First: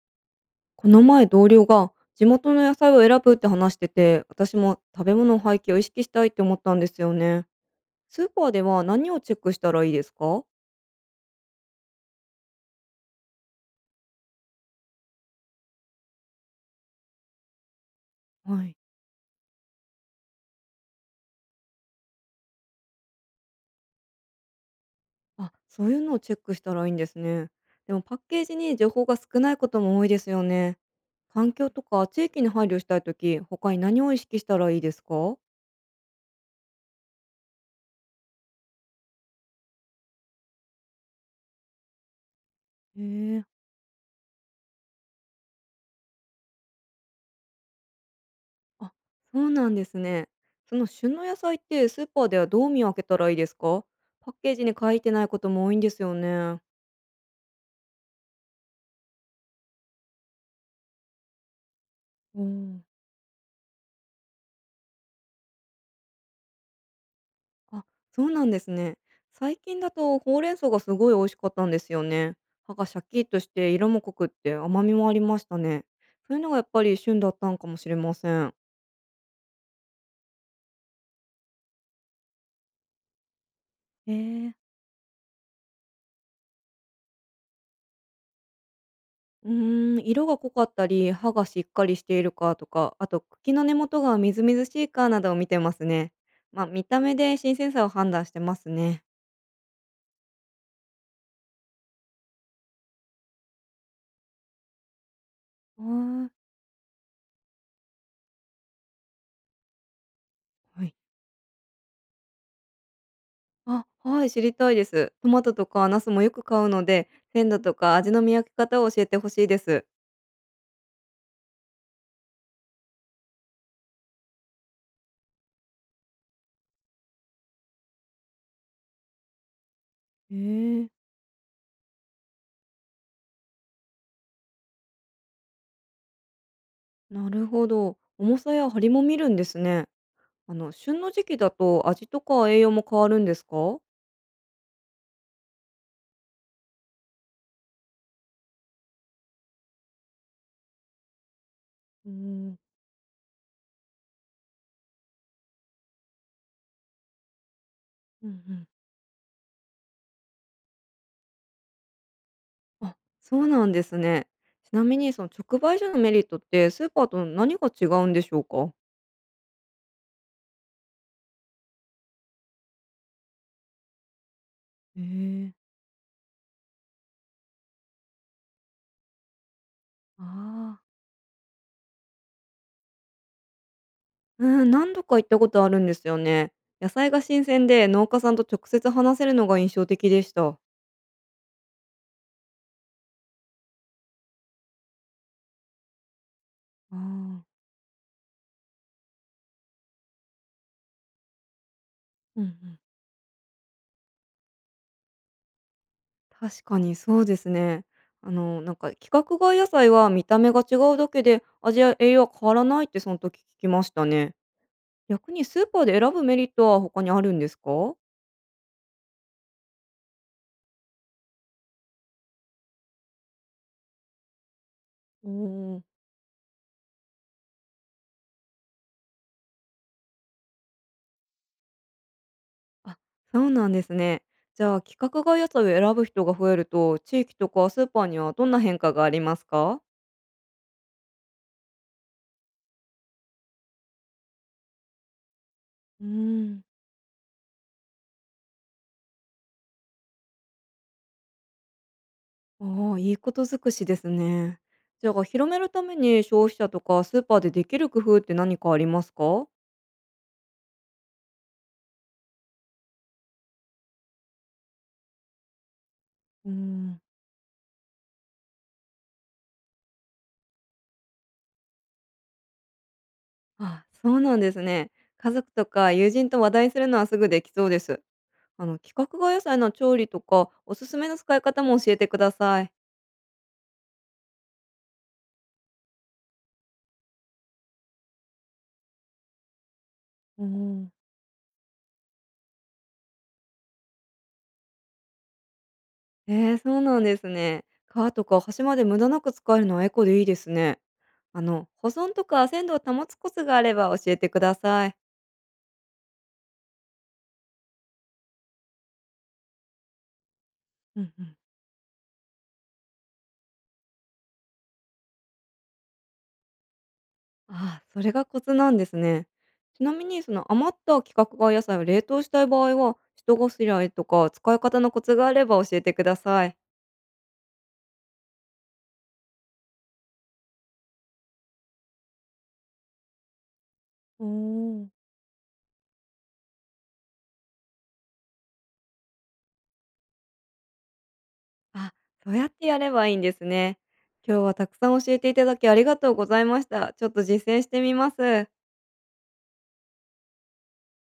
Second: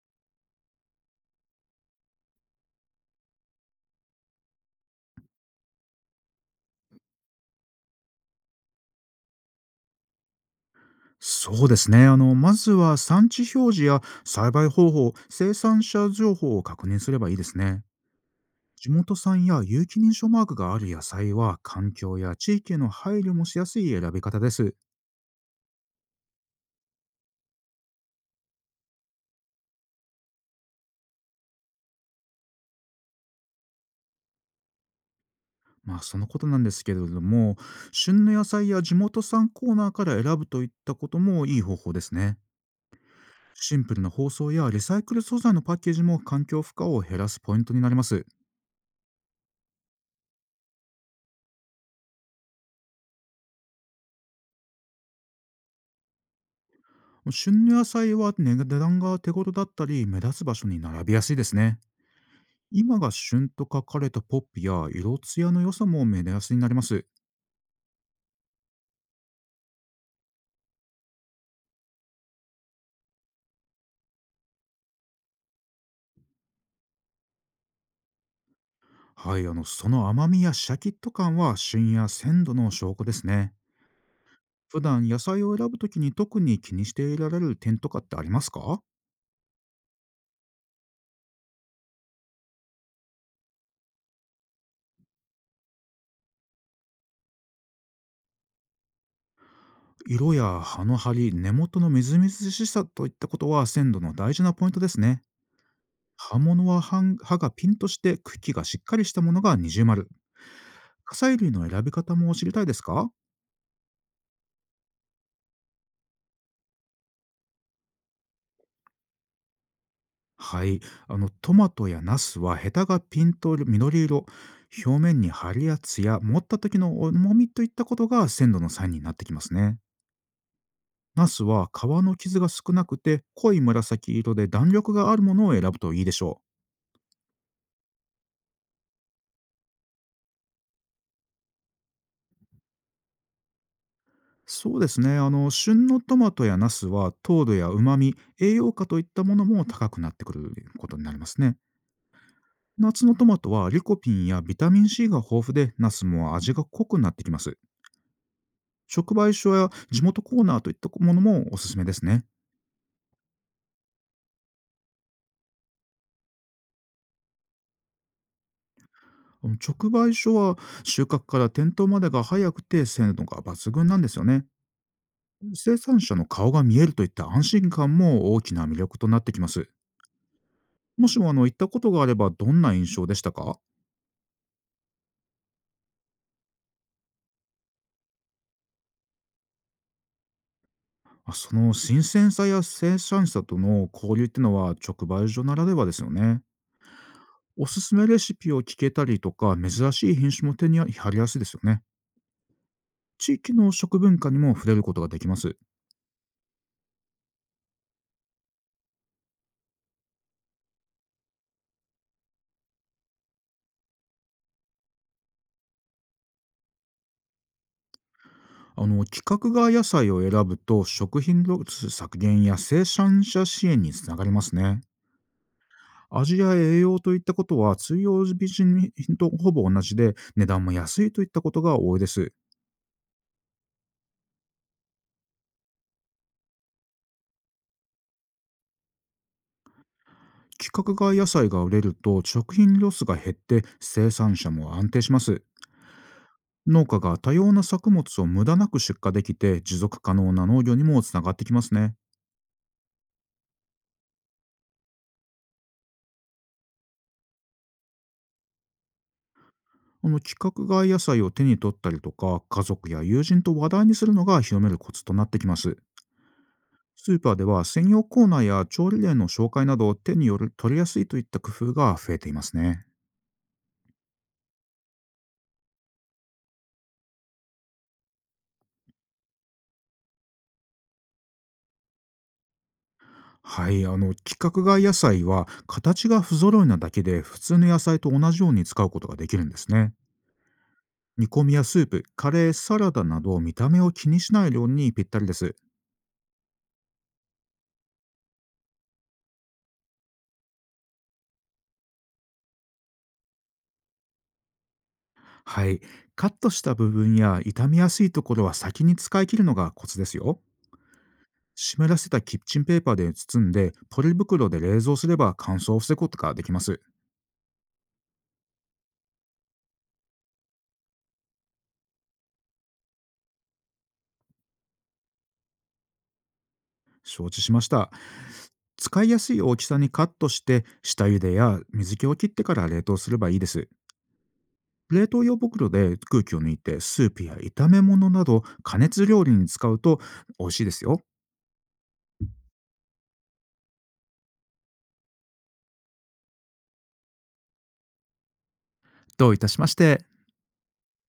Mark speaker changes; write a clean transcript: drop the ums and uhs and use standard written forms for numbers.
Speaker 1: この前同僚が地元の野菜を選ぶって話してて、私も食べ物の廃棄を意識したいって思ったんですよね。スーパーでは何をチェックしたらいいですか？
Speaker 2: そうですね。まずは産地表示や栽培方法、生産者情報を確認すればいいですね。
Speaker 1: はい。
Speaker 2: 地元産や有機認証マークがある野菜は、環境や地域への配慮もしやすい選び方です。
Speaker 1: あ、そういうのをチェックしたらいいんですね。でもパッケージに情報が少ないことも多いですよね。環境とか地域に配慮したいとき、他に何を意識したらいいですか？
Speaker 2: まあ、そのことなんですけれども、旬の野菜や地元産コーナーから選ぶといったこともいい方法ですね。
Speaker 1: へえ。
Speaker 2: シンプルな包装やリサイクル素材のパッケージも環境負荷を減らすポイントになります。
Speaker 1: あ、そうなんですね。その旬の野菜ってスーパーではどう見分けたらいいですか？パッケージに書いてないことも多いんですよね。
Speaker 2: 旬の野菜は値段が手頃だったり、目立つ場所に並びやすいですね。
Speaker 1: うん。
Speaker 2: 今が旬と書かれたポップや色艶の良さも目安になります。
Speaker 1: あ、そうなんですね。最近だとほうれん草がすごい美味しかったんですよね。葉がシャキッとして色も濃くって甘みもありましたね。そういうのがやっぱり旬だったんかもしれません。
Speaker 2: はい、その甘みやシャキッと感は旬や鮮度の証拠ですね。
Speaker 1: えー、
Speaker 2: 普段野菜を選ぶときに特に気にしていられる点とかってありますか？
Speaker 1: 色が濃かったり、歯がしっかりしているかとか、あと茎の根元がみずみずしいかなどを見てますね。まあ、見た目で新鮮さを判断してますね。
Speaker 2: 色や葉の張り、根元のみずみずしさといったことは鮮度の大事なポイントですね。
Speaker 1: は、
Speaker 2: 葉物は葉ん葉がピンとして茎がしっかりしたものが二重丸。
Speaker 1: はい。
Speaker 2: 火砕類の選び方も知りたいですか？
Speaker 1: あ、はい、知りたいです。トマトとかナスもよく買うので、鮮度とか味の見分け方を教えてほしいです。
Speaker 2: はい。トマトやナスはヘタがピンと緑色、表面に張りやつや持った時の重みといったことが鮮度のサインになってきますね。
Speaker 1: へえ、
Speaker 2: ナスは皮の傷が少なくて濃い紫色で弾力があるものを選ぶといいでしょう。
Speaker 1: なるほど。重さや張りも見るんですね。あの旬の時期だと味とか栄養も変わるんですか？
Speaker 2: そうですね。旬のトマトやナスは糖度や旨味、栄養価といったものも高くなってくることになりますね。
Speaker 1: おん、
Speaker 2: 夏のトマトはリコピンやビタミン C が豊富で、ナスも味が濃くなってきます。
Speaker 1: うんうん。
Speaker 2: 直売所や地元コーナーといったものもおすすめですね。
Speaker 1: あ、そうなんですね。ちなみにその直売所のメリットってスーパーと何が違うんでしょうか？
Speaker 2: あの直売所は、収穫から店頭までが早くて鮮度が抜群なんですよね。
Speaker 1: へえ、
Speaker 2: 生産者の顔が見えるといった安心感も大きな魅力となってきます。
Speaker 1: ああ、
Speaker 2: もしも行ったことがあればどんな印象でしたか？
Speaker 1: うん、何度か行ったことあるんですよね。野菜が新鮮で農家さんと直接話せるのが印象的でした。
Speaker 2: その新鮮さや生産者との交流っていうのは、直売所ならではですよね。
Speaker 1: ああ、
Speaker 2: おすすめレシピを聞けたりとか、珍しい品種も手に入りやすいですよね。
Speaker 1: うんうん。
Speaker 2: 地域の食文化にも触れることができます。
Speaker 1: 確かにそうですね。規格外野菜は見た目が違うだけで味や栄養は変わらないってその時聞きましたね。逆にスーパーで選ぶメリットは他にあるんですか？
Speaker 2: あの規格外野菜を選ぶと、食品ロス削減や生産者支援につながりますね。
Speaker 1: おー。
Speaker 2: 味や栄養といったことは通用品とほぼ同じで、値段も安いといったことが多いです。
Speaker 1: あ、そうなんですね。じゃあ規格外野菜を選ぶ人が増えると地域とかスーパーにはどんな変化がありますか？
Speaker 2: 規格外野菜が売れると食品ロスが減って、生産者も安定します。
Speaker 1: うーん。
Speaker 2: 農家が多様な作物を無駄なく出荷できて、持続可能な農業にもつながってきますね。
Speaker 1: ああ、いいこと尽くしですね。じゃあ広めるために消費者とかスーパーでできる工夫って何かありますか？
Speaker 2: あの規格外野菜を手に取ったりとか、家族や友人と話題にするのが広めるコツとなってきます。
Speaker 1: うーん。
Speaker 2: スーパーでは専用コーナーや調理例の紹介など、手による取りやすいといった工夫が増えていますね。
Speaker 1: あ、そうなんですね。家族とか友人と話題するのはすぐできそうです。規格外野菜の調理とか、おすすめの使い方も教えてください。
Speaker 2: はい、あの規格外野菜は形が不揃いなだけで、普通の野菜と同じように使うことができるんですね。
Speaker 1: うん、
Speaker 2: 煮込みやスープ、カレー、サラダなど、見た目を気にしない料理にぴったりです。
Speaker 1: えー、そうなんですね。皮とか端まで無駄なく使えるのはエコでいいですね。保存とか鮮度を保つコツがあれば教えてください。
Speaker 2: はい、カットした部分や傷みやすいところは先に使い切るのがコツですよ。
Speaker 1: うんうん。
Speaker 2: 湿らせたキッチンペーパーで包んでポリ袋で冷蔵すれば、乾燥を防ぐことができます。
Speaker 1: ああ、それがコツなんですね。ちなみに、その余った規格外野菜を冷凍したい場合は、下ごしらえとか使い方のコツがあれば教えてください。
Speaker 2: 承知しました。使いやすい大きさにカットして、下茹でや水気を切ってから冷凍すればいいです。
Speaker 1: うん。
Speaker 2: 冷凍用袋で空気を抜いて、スープや炒め物など加熱料理に使うと美味しいですよ。
Speaker 1: あ、そうやってやればいいんですね。今日はたくさん教えていただきありがとうございました。ちょっと実践してみます。
Speaker 2: どういたしまして。